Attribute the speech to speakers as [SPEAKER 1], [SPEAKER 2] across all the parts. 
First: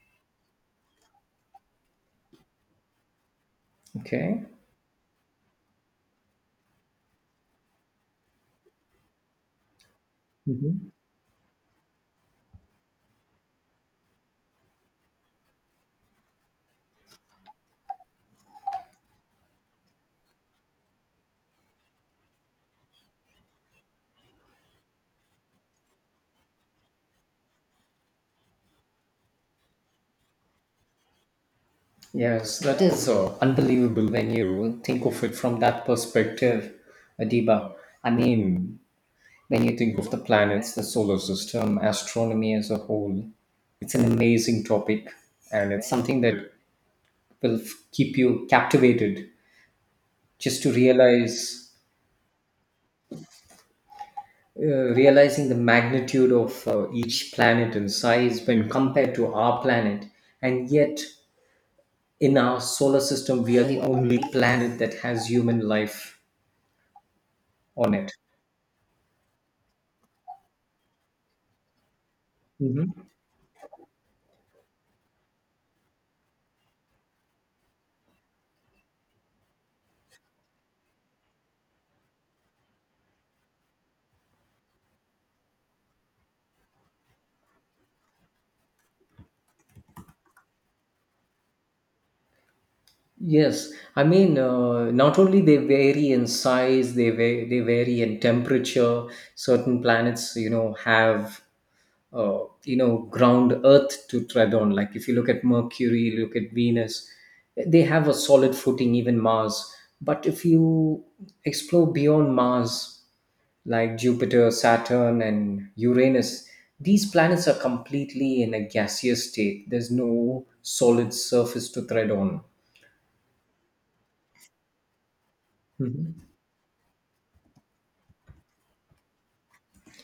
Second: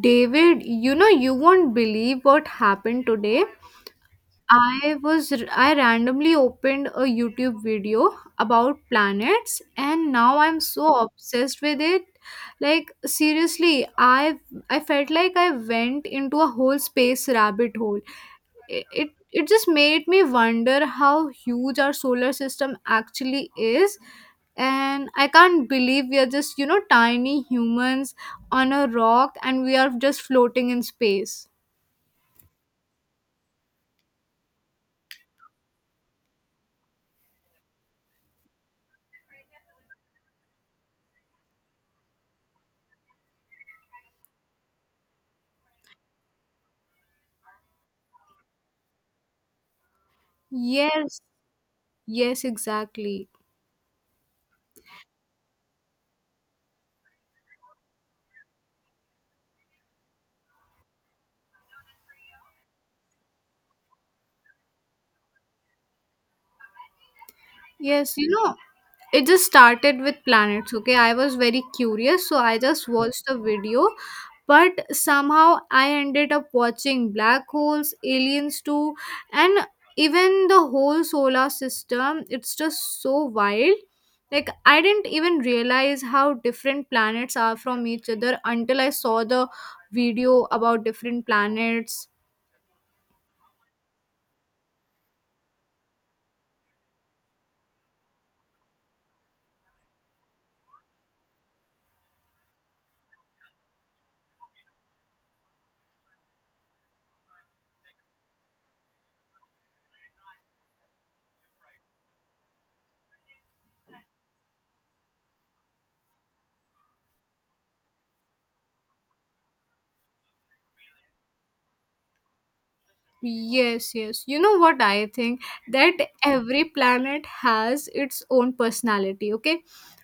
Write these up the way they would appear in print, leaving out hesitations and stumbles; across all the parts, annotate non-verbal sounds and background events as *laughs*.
[SPEAKER 1] David, you know, you won't believe what happened today.
[SPEAKER 2] Okay.
[SPEAKER 1] I randomly opened a YouTube video about planets, and now I'm
[SPEAKER 2] Mhm.
[SPEAKER 1] so obsessed with it. Like seriously, I felt like I went into a whole space rabbit hole. It just made me wonder how huge our solar system actually is, and I can't believe we are just, you know, tiny humans on a rock, and we are just floating in space.
[SPEAKER 2] Yes, that is unbelievable when you think of it from that perspective, Adiba. I mean, when you think of the planets, the solar system, astronomy as a whole, it's an amazing topic, and it's something that will keep you captivated, just to
[SPEAKER 1] Yes,
[SPEAKER 2] realize
[SPEAKER 1] yes, exactly.
[SPEAKER 2] realizing the magnitude of each planet and size when compared to our planet. And yet, in our solar system, we are the only planet that has human life on it.
[SPEAKER 1] Yes, you know, it just started with planets. Okay, I was very curious, so I just
[SPEAKER 2] Mhm.
[SPEAKER 1] watched a video, but somehow I ended up watching black holes, aliens too, and even the whole solar system. It's just so wild. Like I didn't even realize how different planets are from each other until I saw the video about different planets.
[SPEAKER 2] Yes, I mean, not only they vary in size, they they vary in temperature. Certain planets, you know, have you know, ground Earth to tread on. Like, if you look at Mercury, look at Venus, they have a solid footing. Even Mars, but if you explore beyond Mars, like Jupiter, Saturn, and Uranus, these planets are completely in a gaseous state. There's no solid surface to tread on.
[SPEAKER 1] Yes, yes. You know what I think? That every planet has its own personality, okay?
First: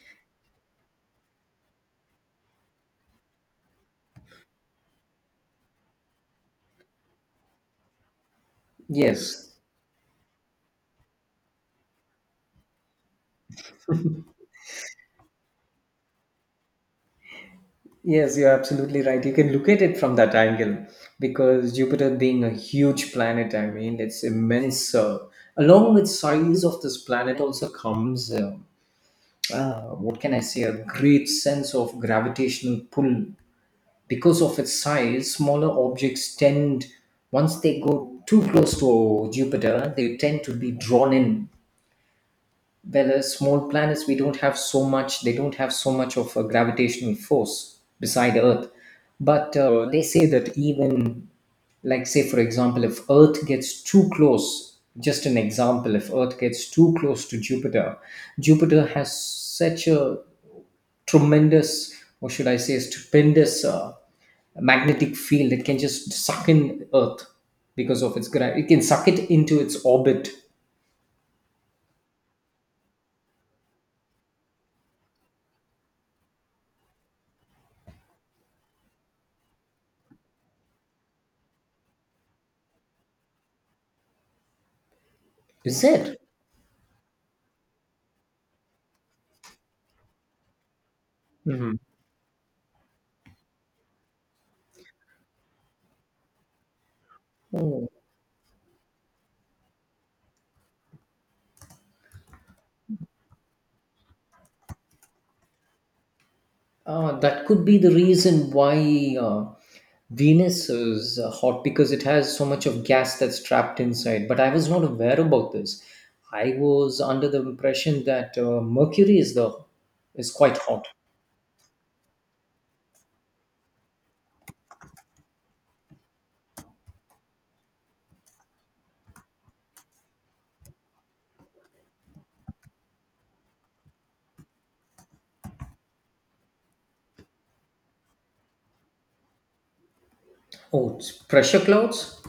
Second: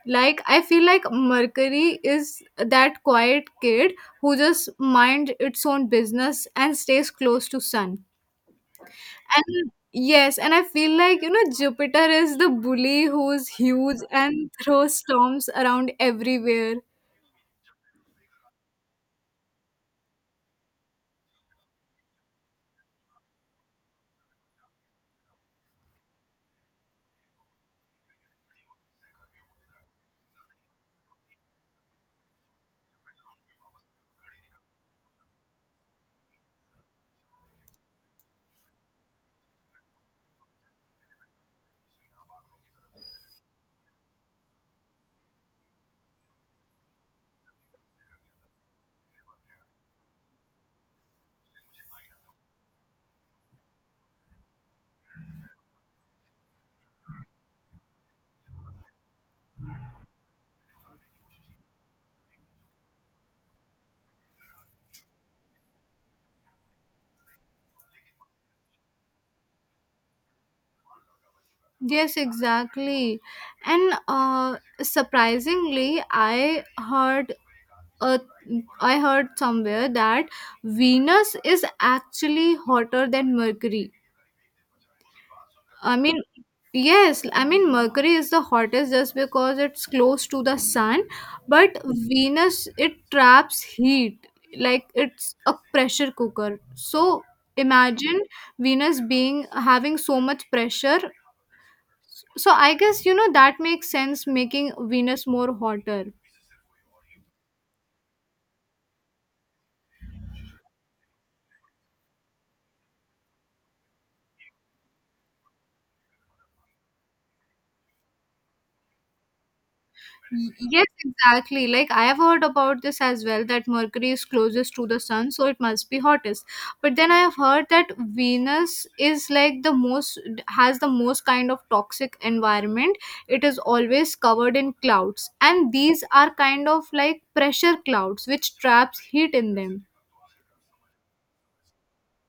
[SPEAKER 1] Like, I feel like Mercury is that quiet kid who just mind its own business and stays close to sun.
[SPEAKER 2] Yes,
[SPEAKER 1] And yes, and I feel like, you know, Jupiter is the bully who's huge and throws storms around everywhere.
[SPEAKER 2] yes, you're absolutely right. You can look at it from that angle, because Jupiter being a huge planet, I mean, it's immense. Along with size of this planet also comes, what can I say, a great sense of gravitational pull. Because of its size, smaller objects tend, once they go too close to Jupiter, they tend to be drawn in. Well, small planets, we don't have so much, they don't have so much of a gravitational force beside Earth. But they say that even, like, say, for example, if Earth gets too close, just an example, if Earth gets too close to Jupiter, Jupiter has such a tremendous, or should I say, stupendous magnetic field, it can just suck in earth. Because of its gravity, it can suck it into its orbit.
[SPEAKER 1] Yes, exactly. And surprisingly, uh, I heard somewhere that Venus is actually hotter than Mercury.
[SPEAKER 2] Is
[SPEAKER 1] I
[SPEAKER 2] it?
[SPEAKER 1] mean, yes, I mean, Mercury is the hottest just because it's close to the sun,
[SPEAKER 2] Mhm.
[SPEAKER 1] but Venus, it traps heat like it's a pressure cooker. So
[SPEAKER 2] Oh,
[SPEAKER 1] imagine Venus being having so much pressure. So I guess, you know, that makes sense, making Venus more hotter.
[SPEAKER 2] That could be the reason why Venus is hot, because it has so much of gas that's trapped inside. But I was not aware about this. I was under the impression that Mercury is the is quite
[SPEAKER 1] Yes,
[SPEAKER 2] hot.
[SPEAKER 1] exactly. Like I have heard about this as well, that Mercury is closest to the sun, so it must be hottest. But then I have heard that Venus is like the most, has the most kind of toxic environment. It is always covered in clouds, and these are kind of like pressure clouds which traps heat in them.
[SPEAKER 2] Oh, it's pressure clouds.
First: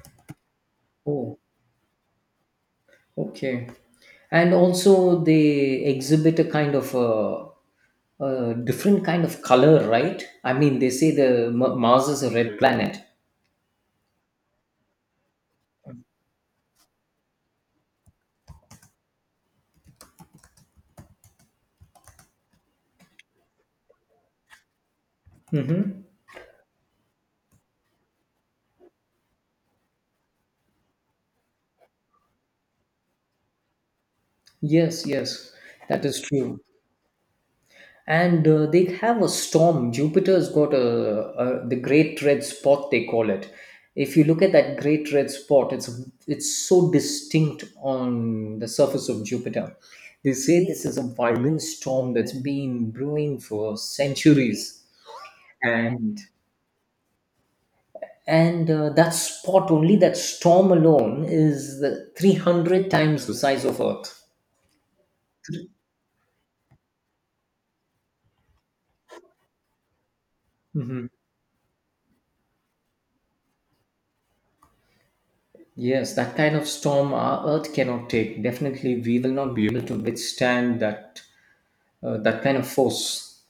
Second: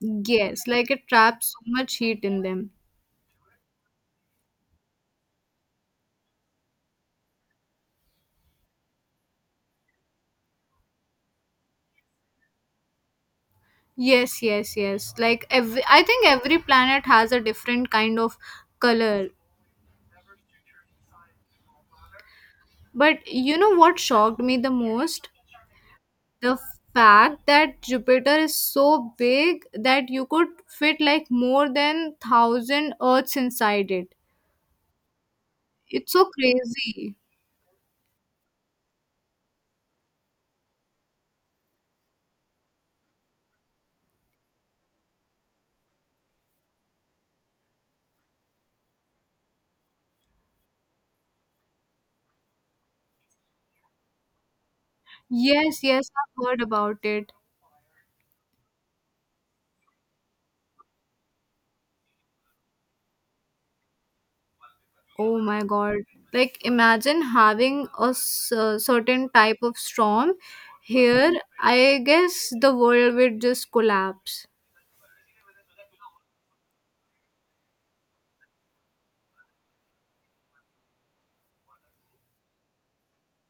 [SPEAKER 1] Yes, like it
[SPEAKER 2] Oh,
[SPEAKER 1] traps so much heat in them.
[SPEAKER 2] okay. And also they exhibit a kind of a different kind of color, right? I mean, they say the Mars is a red planet.
[SPEAKER 1] Yes, yes, yes. Like every, I think every planet has a different kind of color. But you know what shocked me the most?
[SPEAKER 2] Hmm.
[SPEAKER 1] The fact that Jupiter is so big that you could fit like more than 1,000 Earths inside it.
[SPEAKER 2] Yes, yes, that
[SPEAKER 1] It's
[SPEAKER 2] is
[SPEAKER 1] so
[SPEAKER 2] true.
[SPEAKER 1] crazy.
[SPEAKER 2] And they have a storm. Jupiter's got a the great red spot they call it. If you look at that great red spot, it's so distinct on the surface of Jupiter. They say this is a violent storm that's been brewing for centuries.
[SPEAKER 1] Yes, yes,
[SPEAKER 2] and
[SPEAKER 1] I've heard about it.
[SPEAKER 2] and uh, that spot only, that storm alone is the 300 times the size of earth.
[SPEAKER 1] Oh my god. Like imagine having a certain type of storm here. I guess the world would just collapse.
[SPEAKER 2] Yes, that kind of storm our Earth cannot take. Definitely, we will not be able to withstand that that kind of force.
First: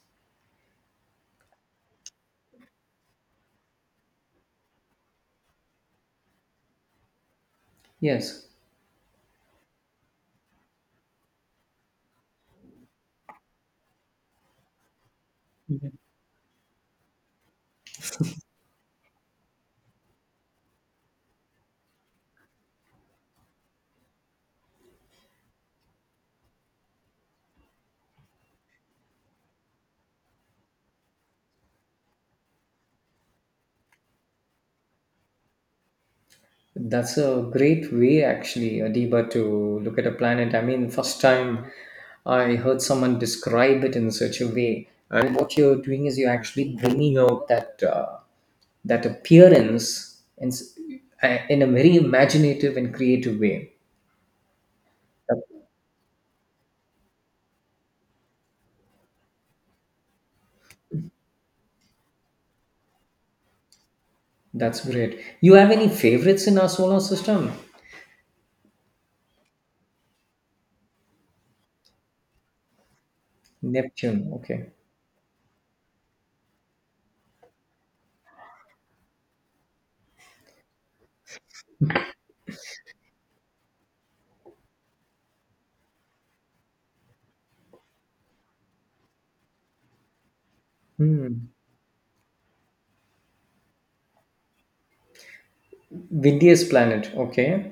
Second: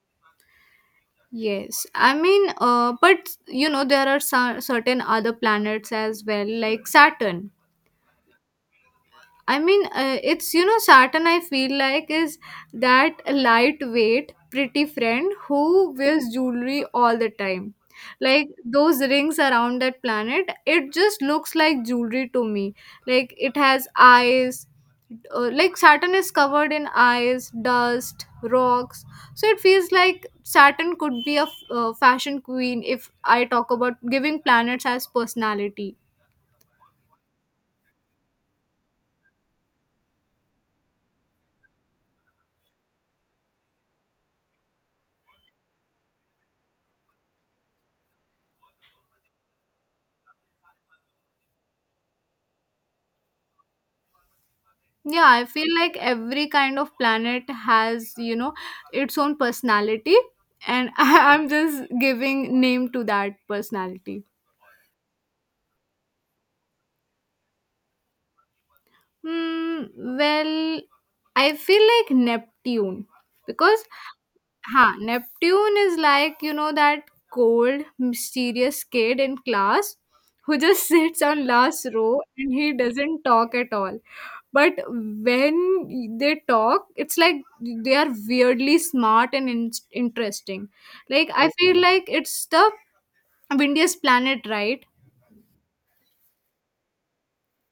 [SPEAKER 1] Yes, I mean, but you know, there are some certain other planets as well, like Saturn.
[SPEAKER 2] Yes,
[SPEAKER 1] I mean, it's, you know, Saturn, I feel like is that lightweight, pretty friend who wears jewelry all the time. Like those rings around that planet, it just looks like jewelry to me. Like it has eyes. Like Saturn is covered in eyes, dust, rocks. So it feels like Saturn could be a fashion queen if I talk about giving planets as personality.
[SPEAKER 2] that's a great way actually, Adiba, to look at a planet. I mean, first time I heard someone describe it in such a way. And what you're doing is you're actually bringing out that that appearance in a very imaginative and creative way.
[SPEAKER 1] Yeah, I
[SPEAKER 2] That-
[SPEAKER 1] feel like every kind of planet has, you know, its own personality, and *laughs* I'm just giving name to that personality.
[SPEAKER 2] That's great. You have any favorites in our solar system?
[SPEAKER 1] Hmm, well, I feel like Neptune because,
[SPEAKER 2] Neptune. Okay.
[SPEAKER 1] huh, Neptune is like, you know, that cold, mysterious kid in class who just *laughs* sits on last row and he doesn't talk at all. But when they talk, it's like they are weirdly smart and interesting. Like,
[SPEAKER 2] Hmm.
[SPEAKER 1] I feel like it's the windiest planet, right?
[SPEAKER 2] Windiest planet. Okay.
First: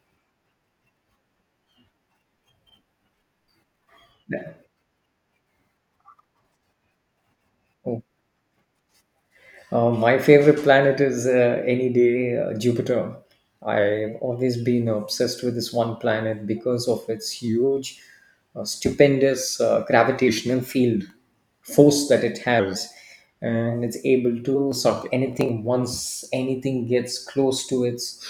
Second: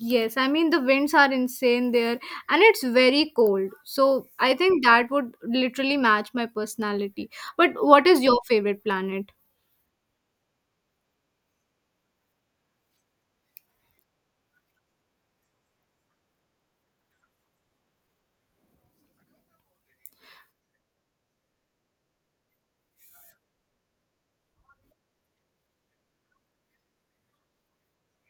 [SPEAKER 1] Yes, I mean, the winds are insane there and it's very cold. So,
[SPEAKER 2] Yeah.
[SPEAKER 1] I think that would literally match my personality. But what is your favorite planet?
[SPEAKER 2] My favorite planet is any day Jupiter. I've always been obsessed with this one planet because of its huge, stupendous gravitational field force that it has. And it's able to suck anything once anything gets close to its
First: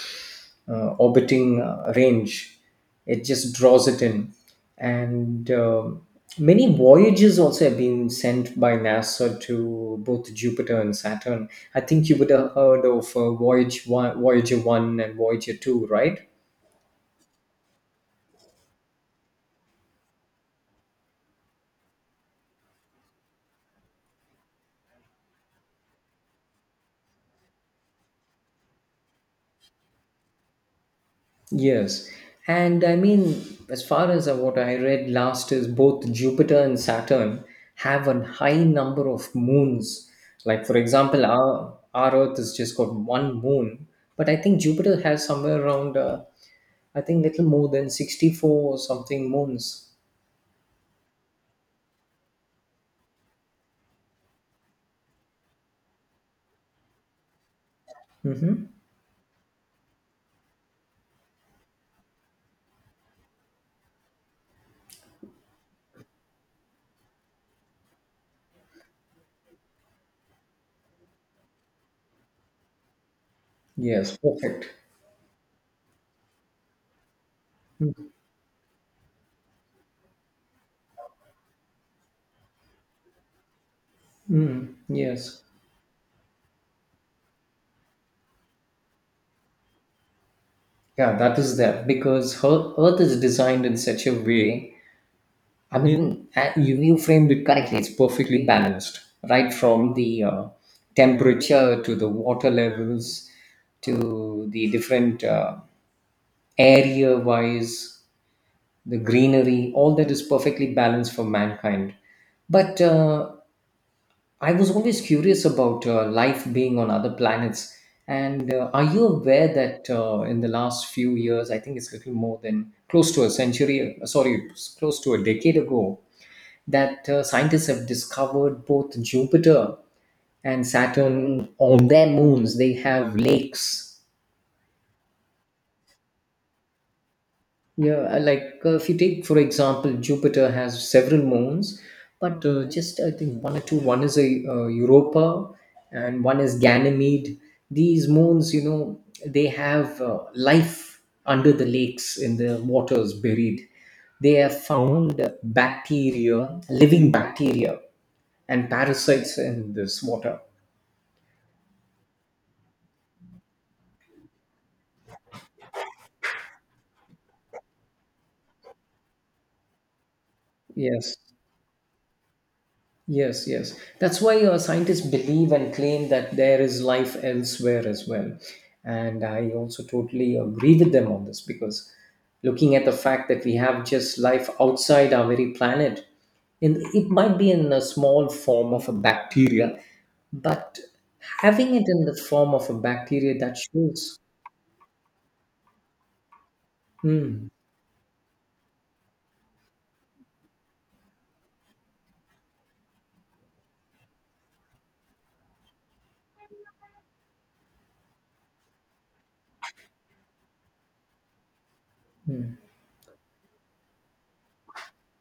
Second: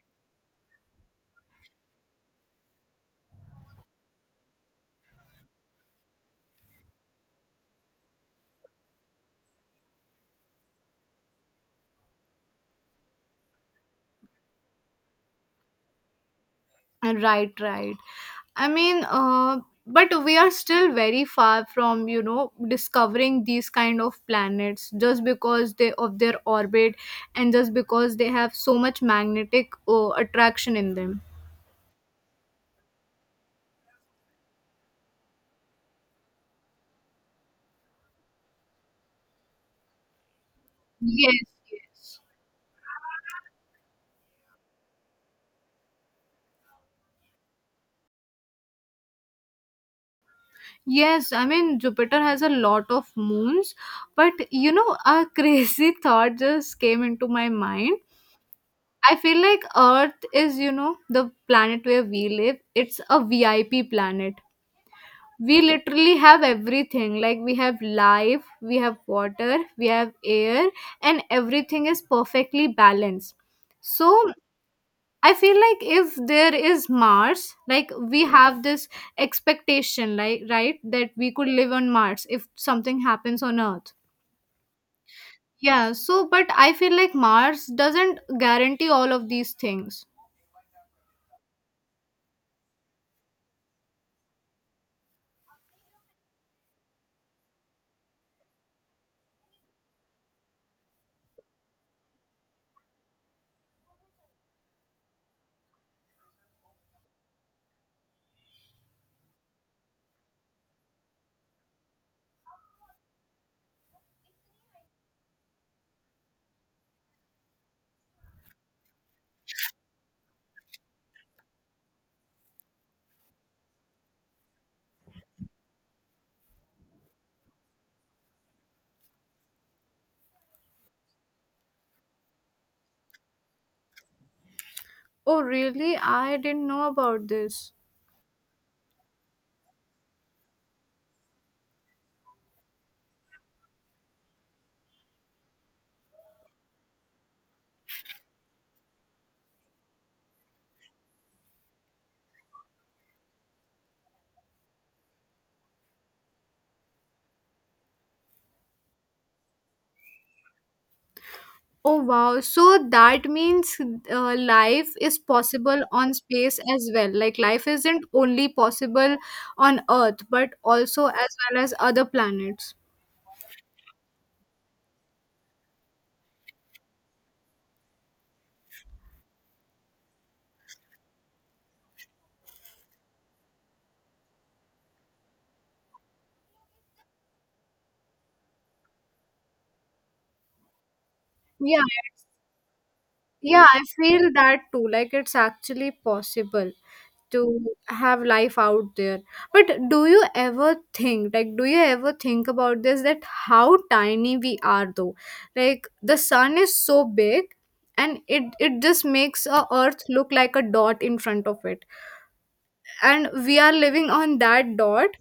[SPEAKER 2] orbiting range, it just draws it in. And many voyages also have been sent by nasa to both Jupiter and Saturn. I think you would have heard of voyager 1 and voyager 2, right?
[SPEAKER 1] Right, right. I mean, but we are still very far from, you know, discovering these kind of planets just because they of their orbit, and just because they have so much magnetic attraction in them.
[SPEAKER 2] Yes. And I mean, as far as what I read last, is both Jupiter and Saturn have a high number of moons. Like, for example,
[SPEAKER 1] Yes,
[SPEAKER 2] our
[SPEAKER 1] yes.
[SPEAKER 2] earth has just got one moon, but I think Jupiter has somewhere around I think little more than 64 or something moons.
[SPEAKER 1] Yes, I mean Jupiter has a lot of moons, but you know, a *laughs* crazy thought just came into my mind.
[SPEAKER 2] Hmm.
[SPEAKER 1] I feel like Earth is, you know, the planet where we live. It's a VIP planet. We literally have everything. Like we have life, we have water, we have air, and everything is perfectly balanced. So
[SPEAKER 2] Yes, perfect.
[SPEAKER 1] I feel like if there is Mars, like we have this expectation, like right, that we could live on Mars if something happens on Earth.
[SPEAKER 2] Mm, yes.
[SPEAKER 1] Yeah, so but I feel like Mars doesn't guarantee all of these things.
[SPEAKER 2] Yeah, that is that because her Earth is designed in such a way. I mean, you framed it correctly. It's perfectly balanced, right from the temperature to the water levels to the different area wise, the greenery. All that is perfectly balanced for mankind. But I was always curious about life being on other planets. And are you aware that in the last few years, I think it's a little more than close to a century, sorry, it's close to a decade ago, that scientists have discovered both Jupiter and Saturn on their moons, they have lakes.
[SPEAKER 1] Oh really, I didn't know about this.
[SPEAKER 2] Yeah, like if you take, for example, Jupiter has several moons, but just I think one or two. One is a Europa, and one is Ganymede. These moons, you know, they have life under the lakes, in the waters buried. They have found bacteria, living bacteria, and parasites in this water.
[SPEAKER 1] Oh wow. So that means life is possible on space as well. Like life isn't only possible on Earth, but also
[SPEAKER 2] Yes.
[SPEAKER 1] as well as other planets.
[SPEAKER 2] Yes, yes. That's why scientists believe and claim that there is life elsewhere as well. And I also totally agree with them on this, because looking at the fact that we have just life outside our very planet, and it might be in a small form of a bacteria, but having
[SPEAKER 1] Yeah,
[SPEAKER 2] it in the form of a bacteria, that
[SPEAKER 1] yeah, I
[SPEAKER 2] shows.
[SPEAKER 1] feel that too. Like it's actually possible
[SPEAKER 2] Hmm.
[SPEAKER 1] to have life out there. But do you ever think, like, do you ever think about this, that how tiny we are though? Like the sun is so big, and it just makes a earth look like a dot in front of it, and we are living on that dot,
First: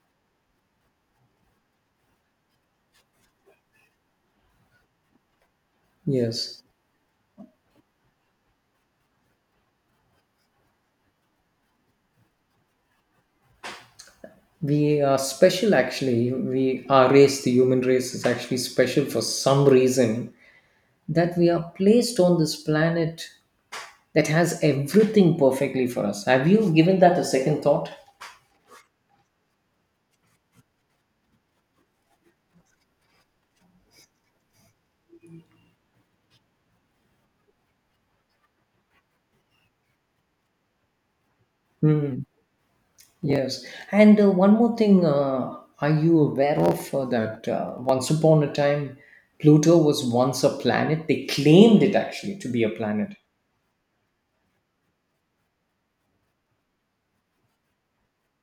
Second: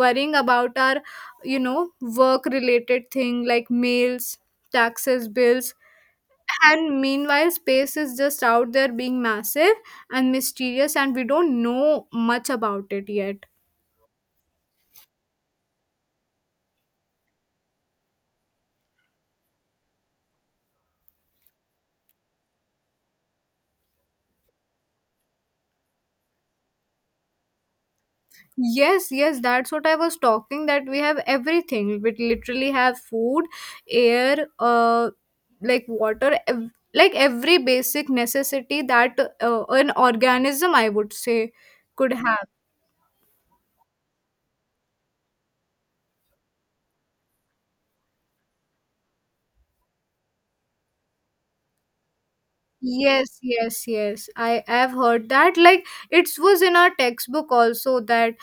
[SPEAKER 1] worrying about our, you know, work related thing, like mails, taxes, bills,
[SPEAKER 2] Yes.
[SPEAKER 1] and meanwhile space is just out there being massive and mysterious, and we don't know much about it yet.
[SPEAKER 2] We are special actually. We Our race, the human race is actually special for some reason. That we are placed on this planet that has everything perfectly for us. Have you given that a second thought?
[SPEAKER 1] Yes, yes, that's what I was talking, that we have everything. We literally have food, air, like water, like every basic necessity that an organism, I would say, could
[SPEAKER 2] Hmm.
[SPEAKER 1] have.
[SPEAKER 2] Yes. And one more thing, are you aware of that once upon a time, Pluto was once a planet? They claimed it actually to be a planet.
[SPEAKER 1] Yes, yes, yes. I have heard that. Like it was in our textbook also, that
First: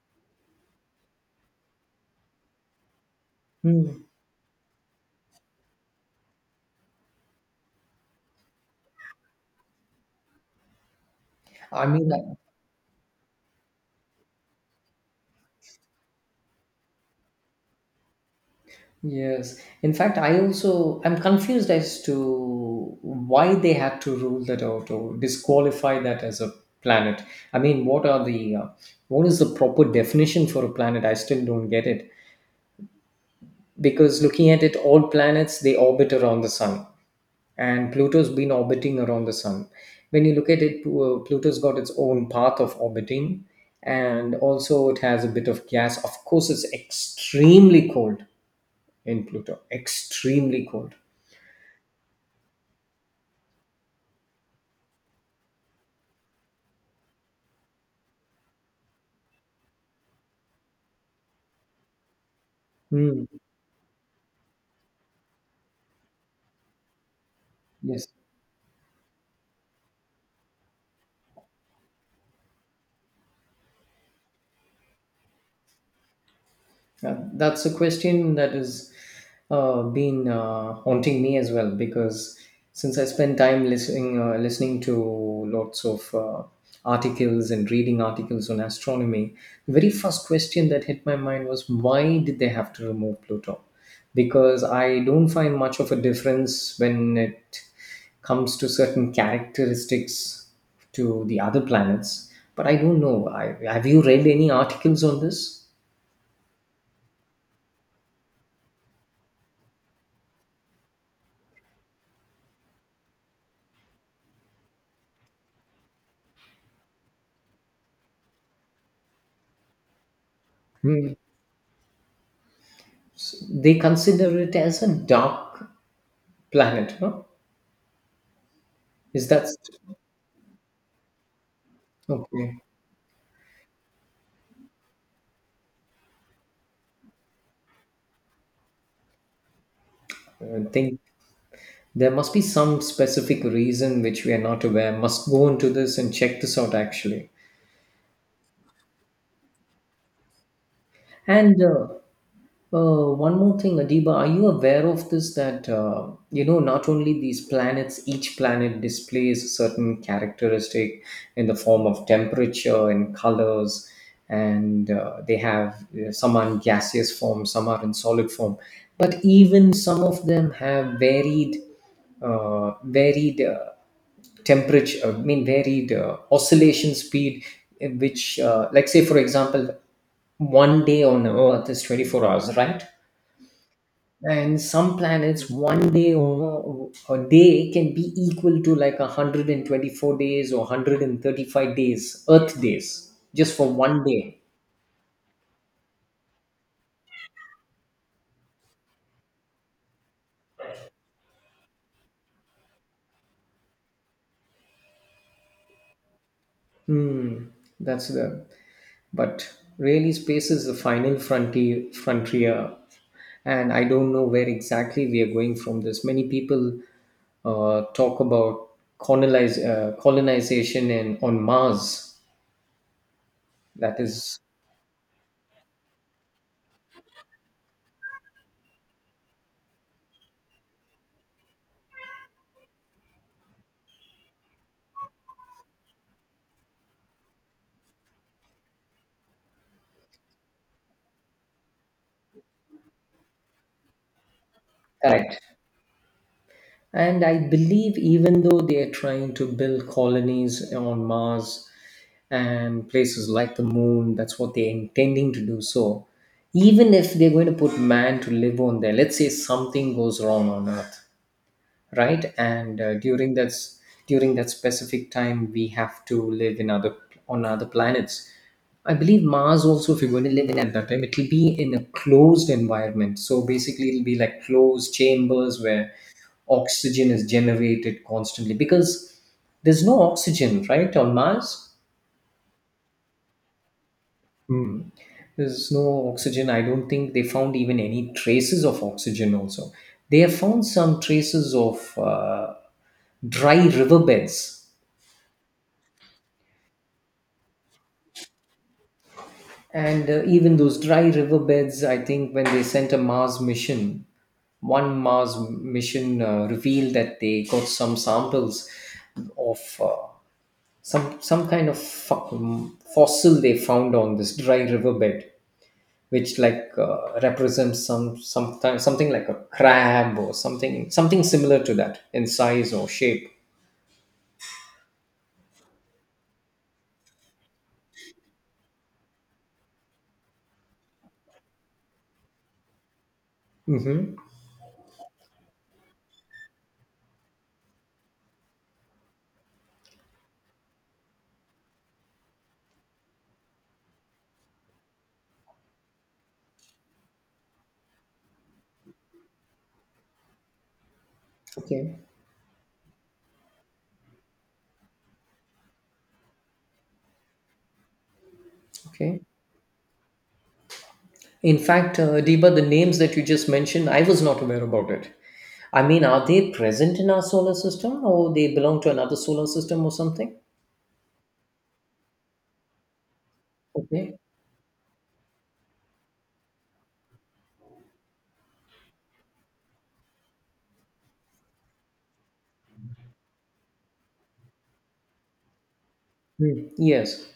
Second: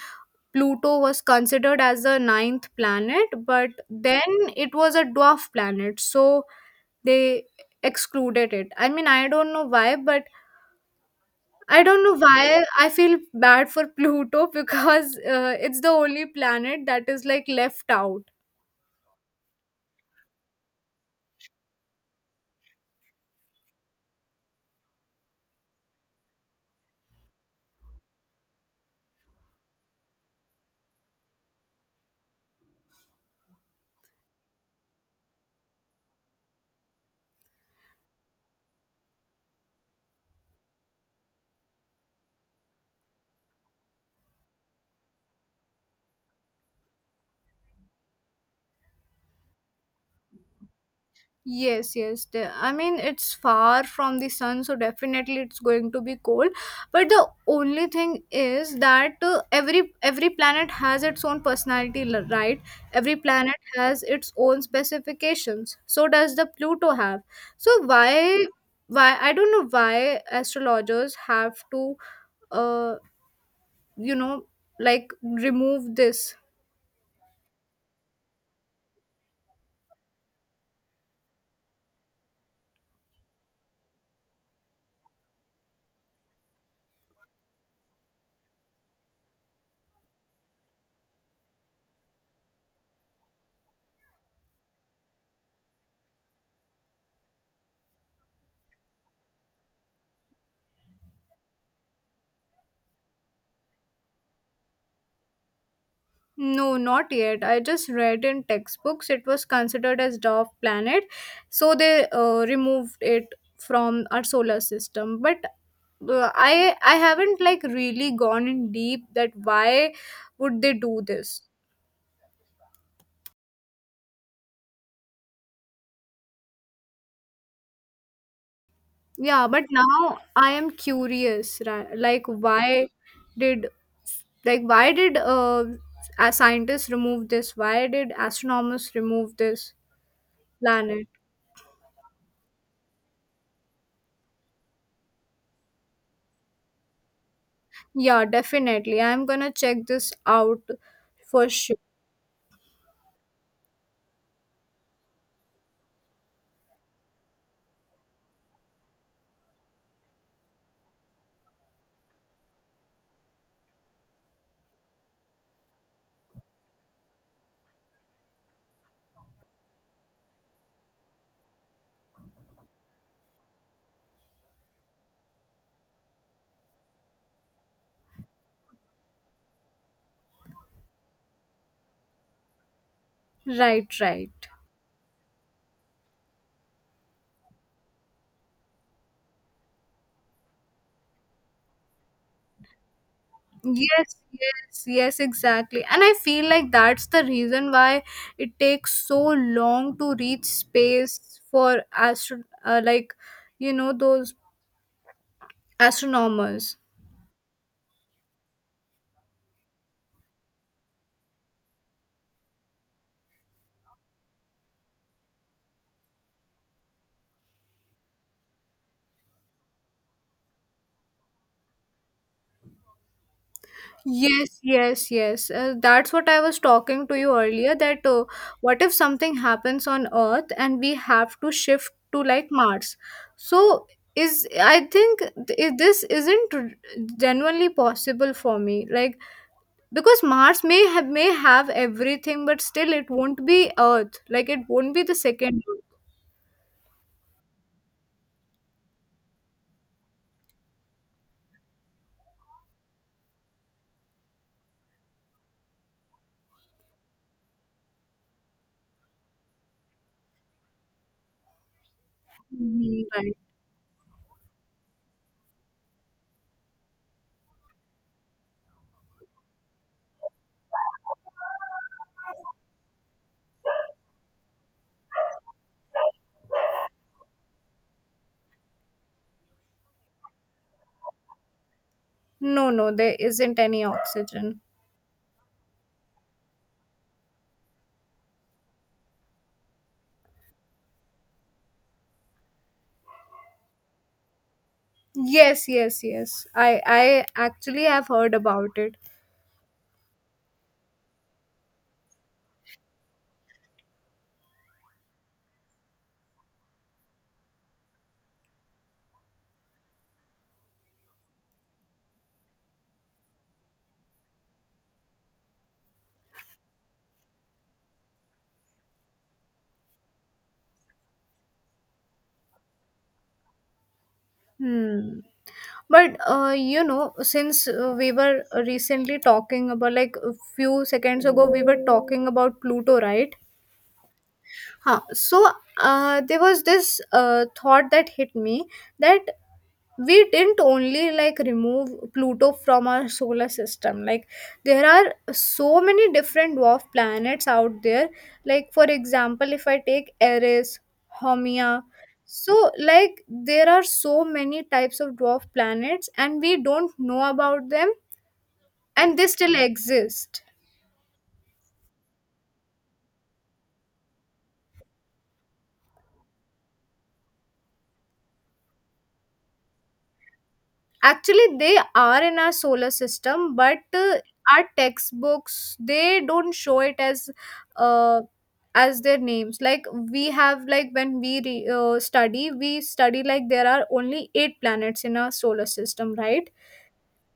[SPEAKER 1] Pluto was considered as the ninth planet, but
[SPEAKER 2] Hmm.
[SPEAKER 1] then it was a dwarf planet, so they excluded it. I mean, I don't know why, but I
[SPEAKER 2] I
[SPEAKER 1] don't
[SPEAKER 2] mean,
[SPEAKER 1] know
[SPEAKER 2] like,
[SPEAKER 1] why I feel bad for Pluto *laughs* because it's the only planet that is like left out.
[SPEAKER 2] yes. In fact, I also, I'm confused as to why they had to rule that out or disqualify that as a planet. I mean, what are the what is the proper definition for a planet? I still don't get it, because looking at it, all planets they orbit around the sun, and Pluto's been orbiting around the sun. When you look at it, Pluto's got its own path of orbiting, and also it has a bit of gas. Of course, it's extremely cold in Pluto, extremely cold.
[SPEAKER 1] Yes, yes. The, I mean, it's far from the sun, so definitely it's going to be cold. But the only thing is that every planet has its own personality, right? Every
[SPEAKER 2] Hmm.
[SPEAKER 1] planet has its own specifications. So does the Pluto have. So
[SPEAKER 2] Yes,
[SPEAKER 1] why, I don't know why astrologers have to uh you know, like remove this.
[SPEAKER 2] That's a question that has been haunting me as well, because since I spend time listening to lots of articles and reading articles on astronomy, the very first question that hit my mind was, why did they have to remove Pluto? Because I don't find much of a difference when it comes to certain characteristics to the other planets. But I don't know. I, have you read any articles on this?
[SPEAKER 1] No, not yet. I just read in textbooks it was considered as dwarf planet, so they removed it from our solar system. But I haven't like really gone in deep that why would they do
[SPEAKER 2] Hmm.
[SPEAKER 1] this?
[SPEAKER 2] They consider it as a dark planet, huh? Is
[SPEAKER 1] Yeah,
[SPEAKER 2] that
[SPEAKER 1] but now I am curious, like
[SPEAKER 2] okay?
[SPEAKER 1] why did, like why did a scientists remove this? Why did astronomers remove this
[SPEAKER 2] I think
[SPEAKER 1] planet?
[SPEAKER 2] there must be some specific reason which we are not aware. Must go into this and check this out actually.
[SPEAKER 1] Yeah, definitely. I'm gonna check this out for
[SPEAKER 2] And
[SPEAKER 1] sure.
[SPEAKER 2] one more thing, Adiba, are you aware of this, that you know, not only these planets, each planet displays a certain characteristic in the form of temperature and colors, and they have some are in gaseous form, some are in solid form, but even some of them have varied, uh, varied. Uh, temperature, I mean varied oscillation speed, which like say, for example, one day on earth is 24 hours, right?
[SPEAKER 1] Right, right.
[SPEAKER 2] And some planets, one day or a day can be equal to like 124 days or 135 days earth days, just for one
[SPEAKER 1] Yes,
[SPEAKER 2] day.
[SPEAKER 1] yes, yes, exactly. And I feel like that's the reason why it takes so long to reach space for astro like, you know, those astronomers.
[SPEAKER 2] Hmm. that's the But really, space is the final frontier, and I don't know where exactly we are going from this. Many people talk about colonization and on Mars. That is
[SPEAKER 1] Yes, yes, yes. That's what I was talking to you earlier, that what if something happens on Earth and we have to shift to like Mars? So is, I think this isn't genuinely possible for me. Like because Mars may have everything, but still it won't be Earth. Like it won't be the
[SPEAKER 2] correct.
[SPEAKER 1] second Earth.
[SPEAKER 2] And I believe even though they are trying to build colonies on Mars and places like the moon, that's what they're intending to do. So even if they're going to put man to live on there, let's say something goes wrong on Earth, right? And
[SPEAKER 1] Mhm, right.
[SPEAKER 2] during that specific time we have to live in other on other planets. I believe Mars also, if you're going to live in at that time, it'll be in a closed environment. So basically it'll be like closed chambers where oxygen is generated constantly, because there's no oxygen, right, on Mars.
[SPEAKER 1] No, no, there isn't any oxygen.
[SPEAKER 2] There's no oxygen. I don't think they found even any traces of oxygen also. They have found some traces of dry riverbeds.
[SPEAKER 1] Yes, yes, yes. I actually have heard about it.
[SPEAKER 2] And even those dry riverbeds, I think when they sent a Mars mission, one Mars mission revealed that they got some samples of some kind of fossil they found on this dry riverbed, which like represents sometime, something like a crab or something similar to that in size or shape.
[SPEAKER 1] Hmm. But you know, since we were recently talking about, like a few seconds ago, we were talking about Pluto, right?
[SPEAKER 2] Mm-hmm.
[SPEAKER 1] Huh. So there was this thought that hit me, that we didn't only like remove Pluto from our solar system. Like there are so many different dwarf planets out there. Like for example, if I take Eris, Haumea,
[SPEAKER 2] Okay.
[SPEAKER 1] so like there are so many types of dwarf planets and we don't know about them, and
[SPEAKER 2] Okay.
[SPEAKER 1] they still exist.
[SPEAKER 2] In fact, Deba, the names that you just mentioned, I was not aware about it. I mean, are they present in our solar system or they belong to another solar system or something?
[SPEAKER 1] Actually, they are in our solar system, but
[SPEAKER 2] Okay.
[SPEAKER 1] our textbooks they don't show it uh, as their names. Like we have, like when we study, we study like there are only 8 planets in our solar system, right?
[SPEAKER 2] Hmm. Yes.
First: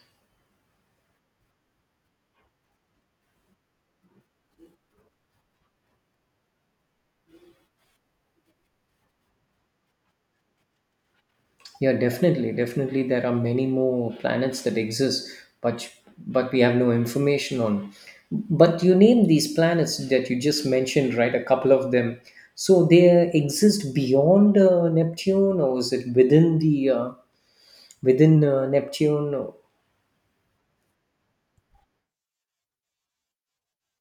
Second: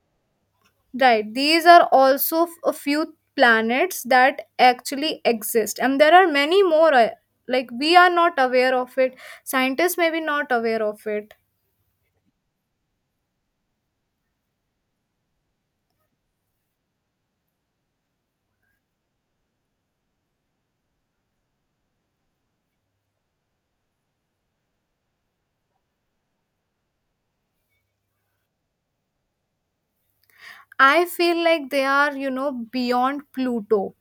[SPEAKER 1] Right. These are also a few planets that actually exist, and there are many more. Like we are not aware of it. Scientists may be not aware of it.
[SPEAKER 2] Yeah, definitely. Definitely there are many more planets that exist, but but we have no information on. But you name these planets that you just mentioned, right? A couple of them. So they exist beyond Neptune, or is it within the within Neptune?
[SPEAKER 1] I feel like they are, you know, beyond Pluto.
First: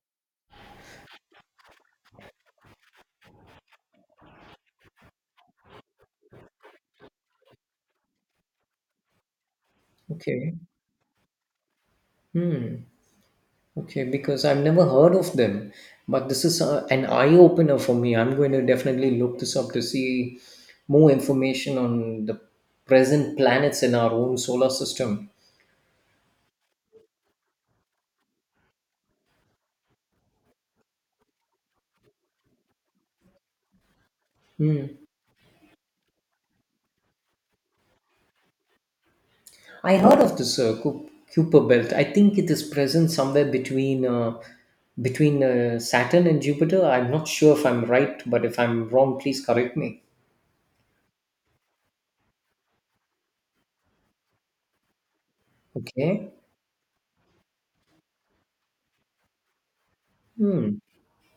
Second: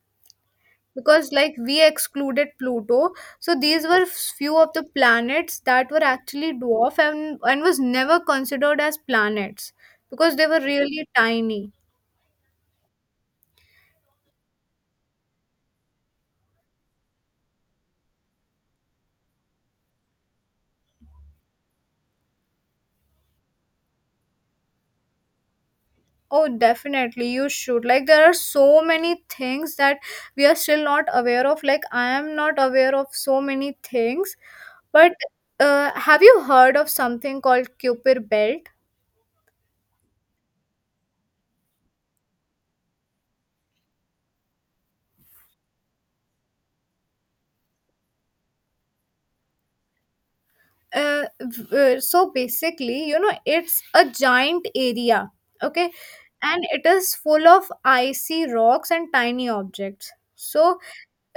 [SPEAKER 1] Because like we excluded Pluto, so these were few of the planets that were actually dwarf and was never considered as planets because they
[SPEAKER 2] Okay.
[SPEAKER 1] were really tiny.
[SPEAKER 2] Hmm. Okay, because I've never heard of them, but this is an eye opener for me. I'm going to definitely look this up to see more information on the present planets in our own solar system.
[SPEAKER 1] Oh definitely, you should. Like there are so many things that we are still not aware of. Like I am not aware of so many things,
[SPEAKER 2] Hmm.
[SPEAKER 1] but have you heard of something called Kuiper belt?
[SPEAKER 2] I heard of this Kuiper belt. I think it is present somewhere between between Saturn and Jupiter. I'm not sure if I'm right, but if I'm wrong, please correct me.
[SPEAKER 1] So basically, you know, it's a giant area. Okay.
[SPEAKER 2] Okay.
[SPEAKER 1] And it is full of icy rocks and tiny objects, so
[SPEAKER 2] Hmm.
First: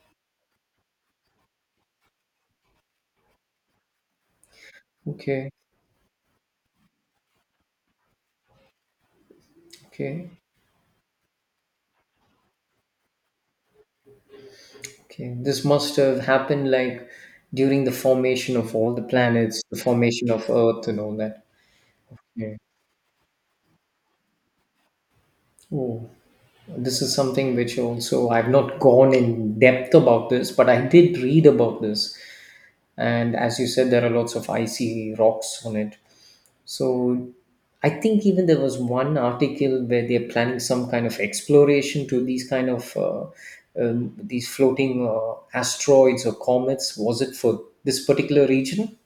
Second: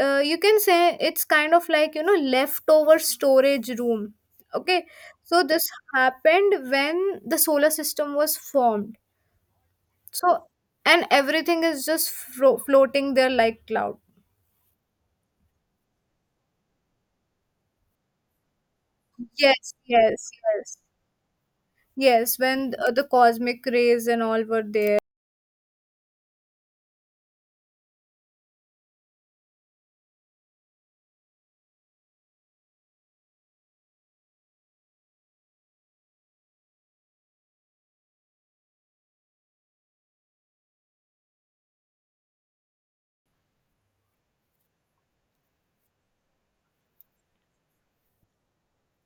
[SPEAKER 1] you can say it's kind of like, you know, leftover storage room. Okay. So
[SPEAKER 2] Okay.
[SPEAKER 1] this happened when the solar system was formed.
[SPEAKER 2] Okay.
[SPEAKER 1] So, and everything is just floating there like cloud.
[SPEAKER 2] Okay, this must have happened like during the formation of all the planets,
[SPEAKER 1] Yes,
[SPEAKER 2] the
[SPEAKER 1] yes,
[SPEAKER 2] formation of
[SPEAKER 1] yes.
[SPEAKER 2] Earth, and all that.
[SPEAKER 1] Yes,
[SPEAKER 2] Yeah.
[SPEAKER 1] when the cosmic rays and all were there.
[SPEAKER 2] Oh, this is something which also I've not gone in depth about this, but I did read about this. And as you said, there are lots of icy rocks on it. So I think even there was one article where they're planning some kind of exploration to these kind of these floating asteroids or comets. Was it for this particular region?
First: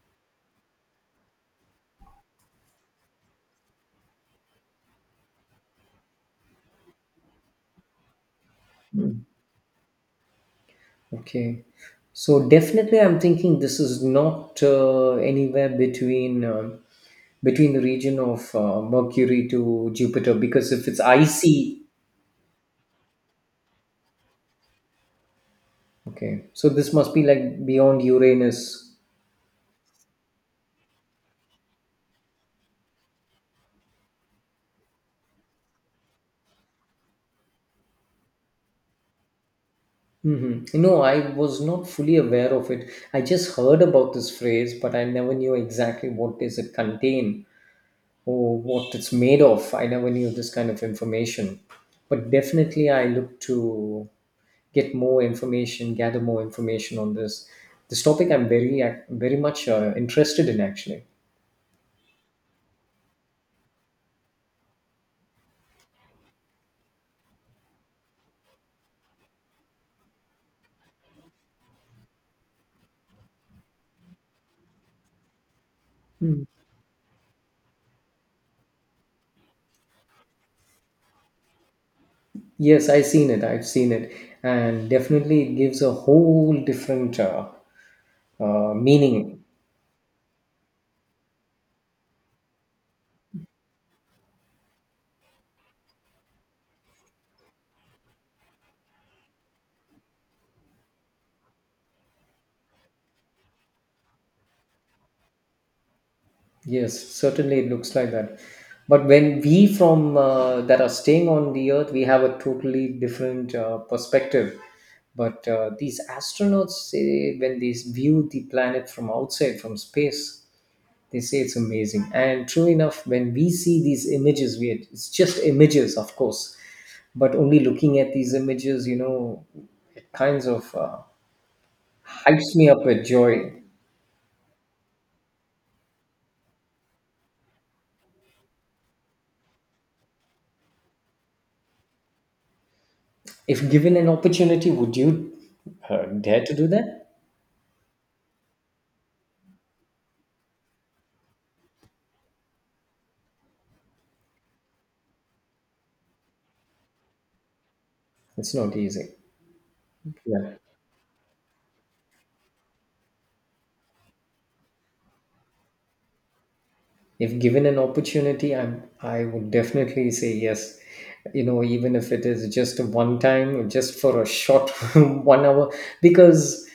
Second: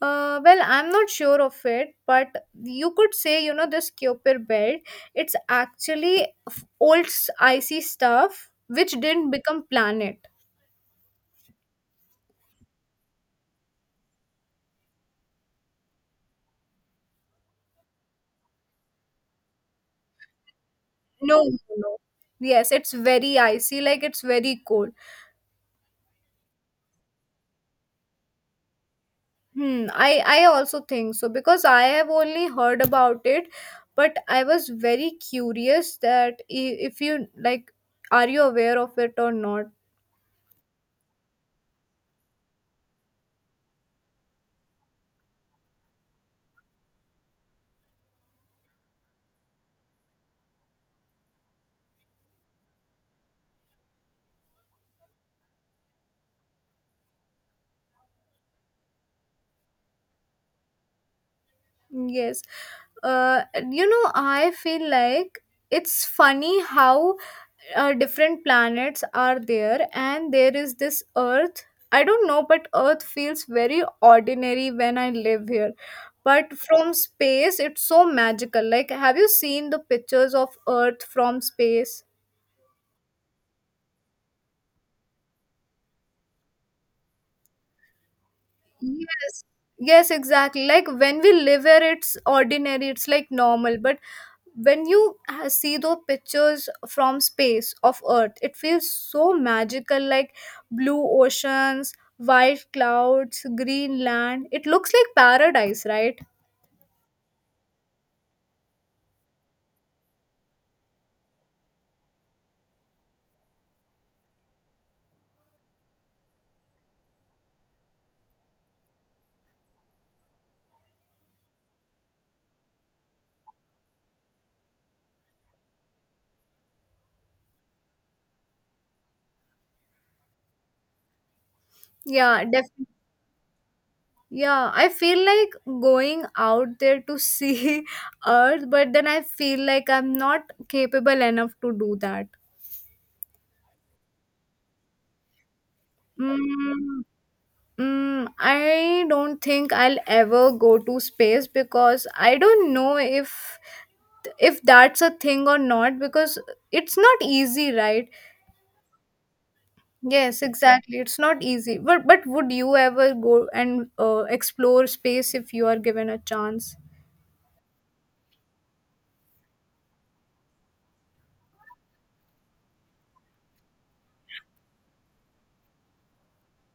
[SPEAKER 1] Well, I'm not sure of it, but you could say, you know, this Kuiper belt, it's actually icy stuff which didn't become planet.
[SPEAKER 2] Okay. So definitely, I'm thinking this is not anywhere between between the region of Mercury to Jupiter because if it's
[SPEAKER 1] No, no,
[SPEAKER 2] icy,
[SPEAKER 1] no. Yes, it's very icy, like it's very cold.
[SPEAKER 2] okay, so this must be like beyond Uranus.
[SPEAKER 1] Hmm, I also think so because I have only heard about it, but I was very curious that if you like, are you aware of it or not?
[SPEAKER 2] Mm-hmm. No, I was not fully aware of it. I just heard about this phrase, but I never knew exactly what does it contain, or what it's made of. I never knew this kind of information. But definitely, I look to get more information, gather more information on this. This topic I'm very, very much interested in actually.
[SPEAKER 1] Yes. Uh, you know, I feel like it's funny how different planets are there, and there is this Earth. I don't know, but Earth feels very ordinary when I live here. But from space, it's so magical. Like, have you seen the pictures of Earth from space?
[SPEAKER 2] Yes, I've seen it. I've seen it. And definitely, it gives a whole different meaning.
[SPEAKER 1] Yes. Yes, exactly. Like when we live here, it's ordinary, it's like normal. But when you see those pictures from space of Earth, it feels so magical. Like blue oceans, white clouds, green land, it looks like paradise, right?
[SPEAKER 2] Yes, certainly it looks like that. But when we from that are staying on the Earth, we have a totally different perspective. But these astronauts say when they view the planet from outside, from space, they say it's amazing. And true enough, when we see these images, we it's just images, of course. But only looking at these images, you know, it kinds of
[SPEAKER 1] Yeah,
[SPEAKER 2] hypes me up
[SPEAKER 1] definitely.
[SPEAKER 2] with joy.
[SPEAKER 1] Yeah, I feel like going out there to see *laughs* Earth, but then I feel like I'm not capable enough to do that.
[SPEAKER 2] If given an opportunity, would you dare to do
[SPEAKER 1] mm,
[SPEAKER 2] that?
[SPEAKER 1] Mm, I don't think I'll ever go to space because I don't know if that's a thing or not because it's not easy, right?
[SPEAKER 2] It's not easy.
[SPEAKER 1] Yes,
[SPEAKER 2] Yeah.
[SPEAKER 1] exactly. It's not easy. But would you ever go and explore space if you are given a chance?
[SPEAKER 2] If given an opportunity, I would definitely say yes. You know, even if it is just a one time, just for a short *laughs* 1 hour, because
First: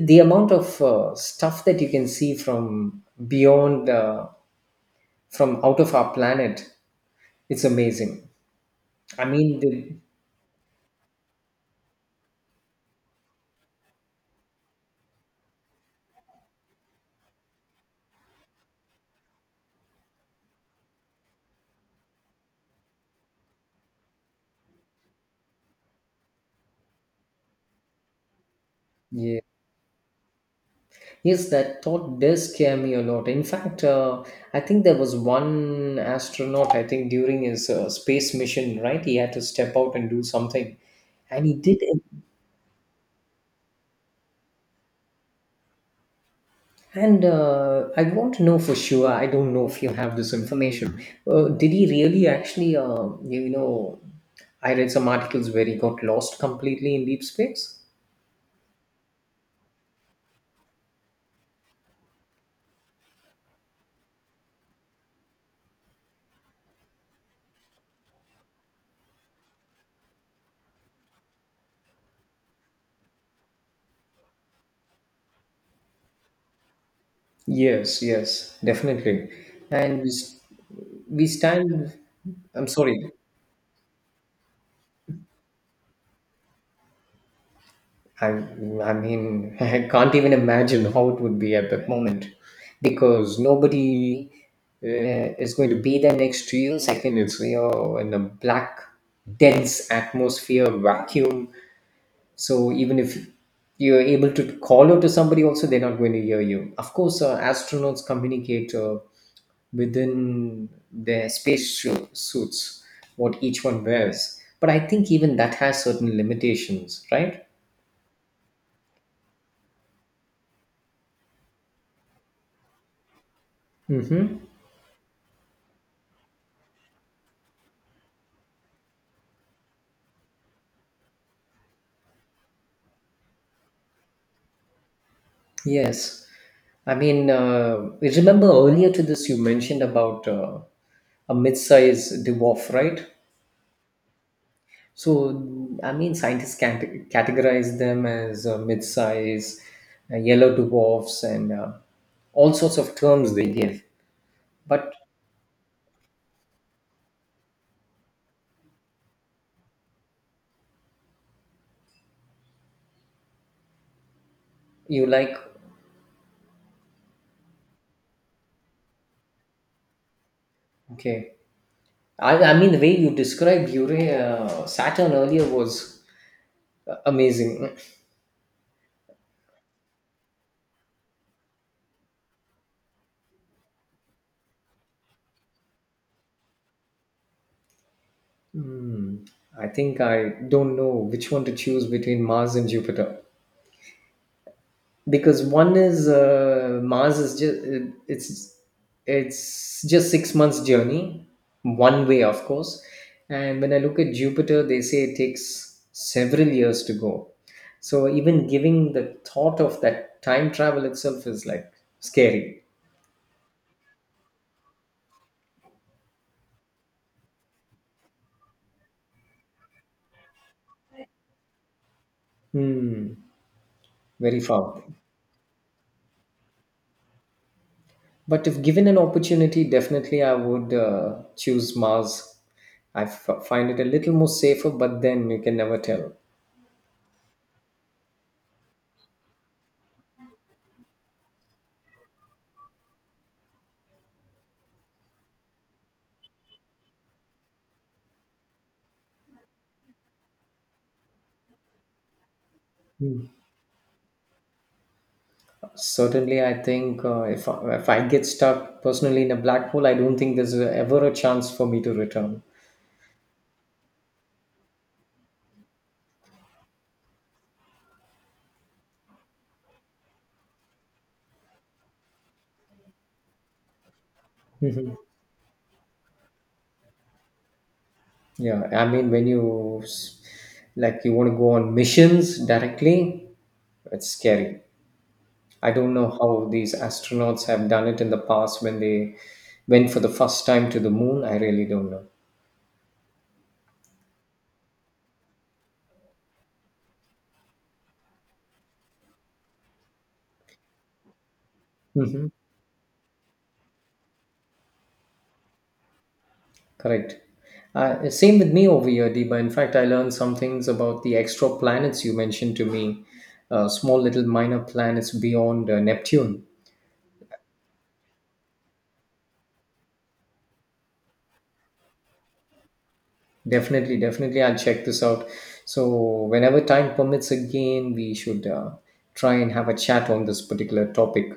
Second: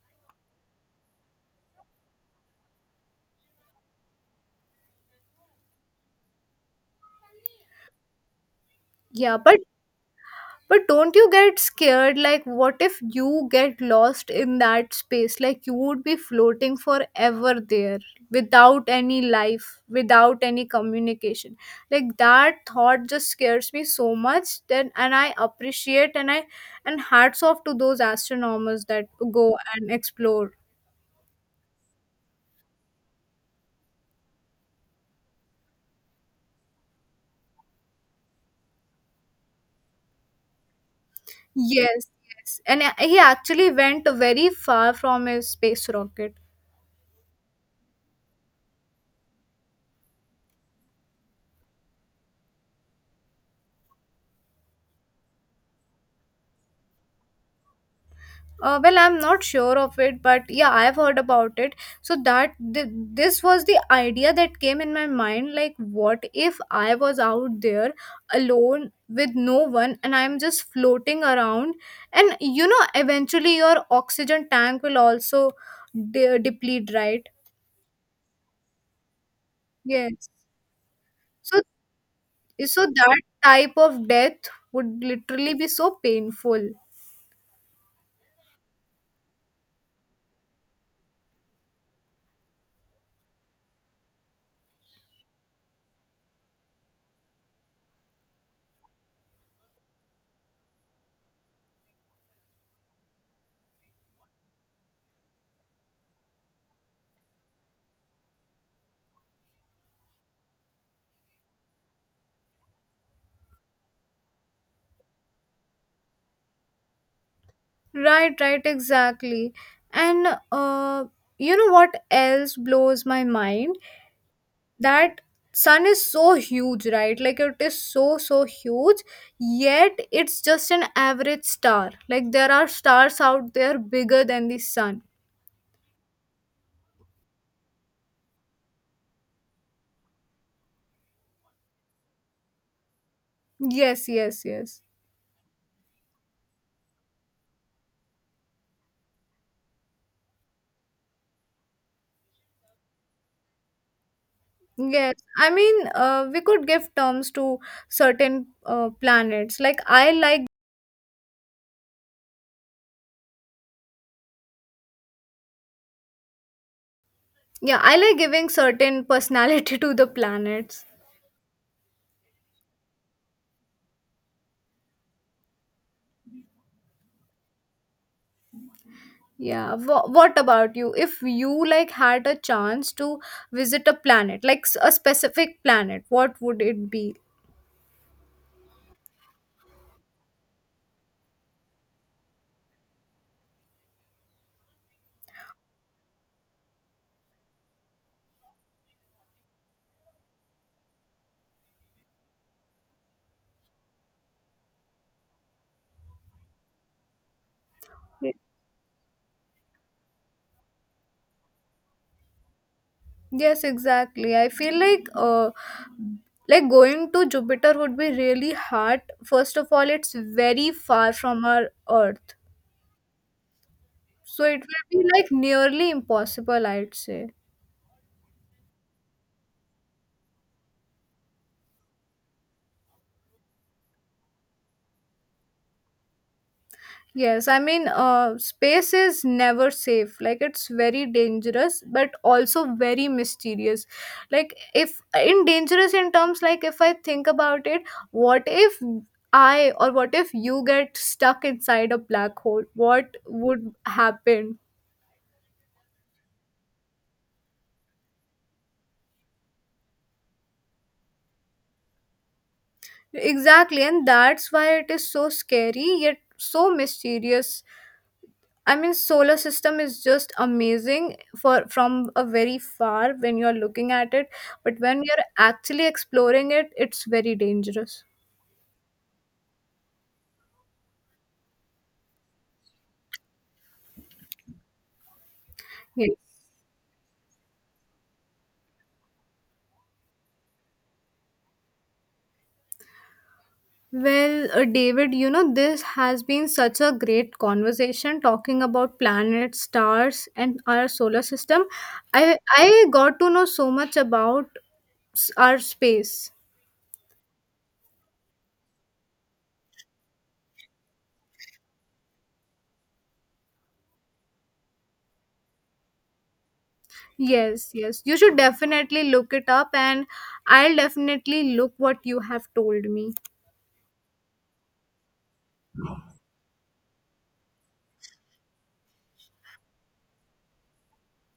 [SPEAKER 2] the amount of stuff that you can see from beyond, from out of our planet, it's amazing. I
[SPEAKER 1] Yeah, but
[SPEAKER 2] mean,
[SPEAKER 1] But don't you get scared? Like, what if you get lost in that space? Like, you would be floating forever there without any life, without any communication. Like, that thought just scares me so much. Then, and I appreciate and I, and hats off to those astronomers that
[SPEAKER 2] yeah.
[SPEAKER 1] go and explore.
[SPEAKER 2] Yes, that thought does scare me a lot. In fact, I think there was one astronaut, I think during his space mission, right? He had to step out and do something. And he did it.
[SPEAKER 1] Yes, yes. And he actually went very far from his space rocket.
[SPEAKER 2] And I want to know for sure, I don't know if you have this information. Did he really actually, you know, I read some articles where he got lost completely in deep space?
[SPEAKER 1] Well, I'm not sure of it, but yeah, I've heard about it. So that this was the idea that came in my mind. Like, what if I was out there alone with no one, and I'm just floating around? And you know, eventually your oxygen tank will also deplete, right?
[SPEAKER 2] Yes, yes, definitely. And we,
[SPEAKER 1] Yes.
[SPEAKER 2] s- we
[SPEAKER 1] So,
[SPEAKER 2] stand, I'm
[SPEAKER 1] so
[SPEAKER 2] sorry.
[SPEAKER 1] that type of death would literally be so painful.
[SPEAKER 2] I, I mean, *laughs* I can't even imagine how it would be at that moment because nobody uh, is going to be there next to you. Second, it's you're in a black, dense atmosphere, vacuum. So even if you're able to call out to somebody, also they're not going to hear you. Of course, astronauts communicate within their space suits, what each one wears. But I think even that has certain limitations, right?
[SPEAKER 1] Right, right, exactly. And you know what else blows my mind?
[SPEAKER 2] Hmm.
[SPEAKER 1] That sun is so huge, right? Like it is so, so huge, yet it's just an average star. Like there are stars out there bigger than the sun.
[SPEAKER 2] Yes. I mean, you remember earlier to this, you mentioned about a mid sized dwarf, right?
[SPEAKER 1] Yes, yes, yes.
[SPEAKER 2] So, I mean, scientists can categorize them as mid size, yellow dwarfs, and all sorts of terms they give. But
[SPEAKER 1] Yes, I mean, we could give terms to certain planets. Like I like,
[SPEAKER 2] you like,
[SPEAKER 1] yeah, I like giving certain personality *laughs* to the planets.
[SPEAKER 2] okay. I mean, the way you described Saturn earlier was amazing.
[SPEAKER 1] Yeah, what about you? If you like had a chance to visit a planet, like a specific planet, what would it be?
[SPEAKER 2] Hmm. I think I don't know which one to choose between Mars and Jupiter, because one is Mars is just it's it's just 6 months journey, one way of course, and when I look at Jupiter they say it takes several years to go, so
[SPEAKER 1] Ye-
[SPEAKER 2] even giving the thought of that time travel itself is like scary.
[SPEAKER 1] Yes, exactly. I feel like going to Jupiter would be really hard. First of all, it's very far from our Earth.
[SPEAKER 2] Hmm, very
[SPEAKER 1] So it
[SPEAKER 2] far.
[SPEAKER 1] will be like nearly impossible, I'd say.
[SPEAKER 2] But if given an opportunity, definitely I would choose Mars. I find it a little more safer, but then you can never tell.
[SPEAKER 1] Yes, I mean, space is never safe. Like, it's very dangerous, but also very mysterious. Like, if in dangerous in terms, like, if I think about it, what if I or what if you get stuck inside a black hole? What would happen?
[SPEAKER 2] Certainly, I think if I get stuck personally in a black hole, I don't think there's ever a chance for me to return.
[SPEAKER 1] Exactly, and that's why it is so scary yet so mysterious. I mean, solar system is just amazing for from a very far when you're looking at it, but when you're actually exploring it, it's very dangerous.
[SPEAKER 2] Yeah, I mean, when you s- like you want to go on missions directly, it's scary. I don't know
[SPEAKER 1] Yes.
[SPEAKER 2] how these astronauts have done it in the past when they went for the first time to the moon. I really don't know.
[SPEAKER 1] Well, David, you know, this has been such a great conversation talking about planets, stars, and our solar system.
[SPEAKER 2] Mhm.
[SPEAKER 1] I got to know so much about our space.
[SPEAKER 2] Correct. Same with me over here, Deba. In fact, I learned some things about the extra planets you mentioned to me, small little minor planets beyond Neptune.
[SPEAKER 1] Yes, yes. You should definitely look it up, and I'll definitely look what you have told me.
[SPEAKER 2] Definitely, definitely, I'll check this out. So, whenever time permits again, we should try and have a chat on this particular topic.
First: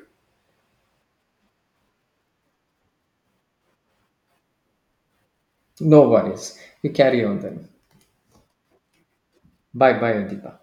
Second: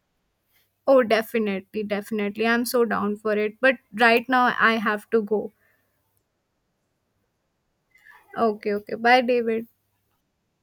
[SPEAKER 1] Oh, definitely, definitely. I'm so down for it. But right now I have to go.
[SPEAKER 2] No worries. You carry on then.
[SPEAKER 1] Okay, okay. Bye, David.
[SPEAKER 2] Bye bye, Adipa.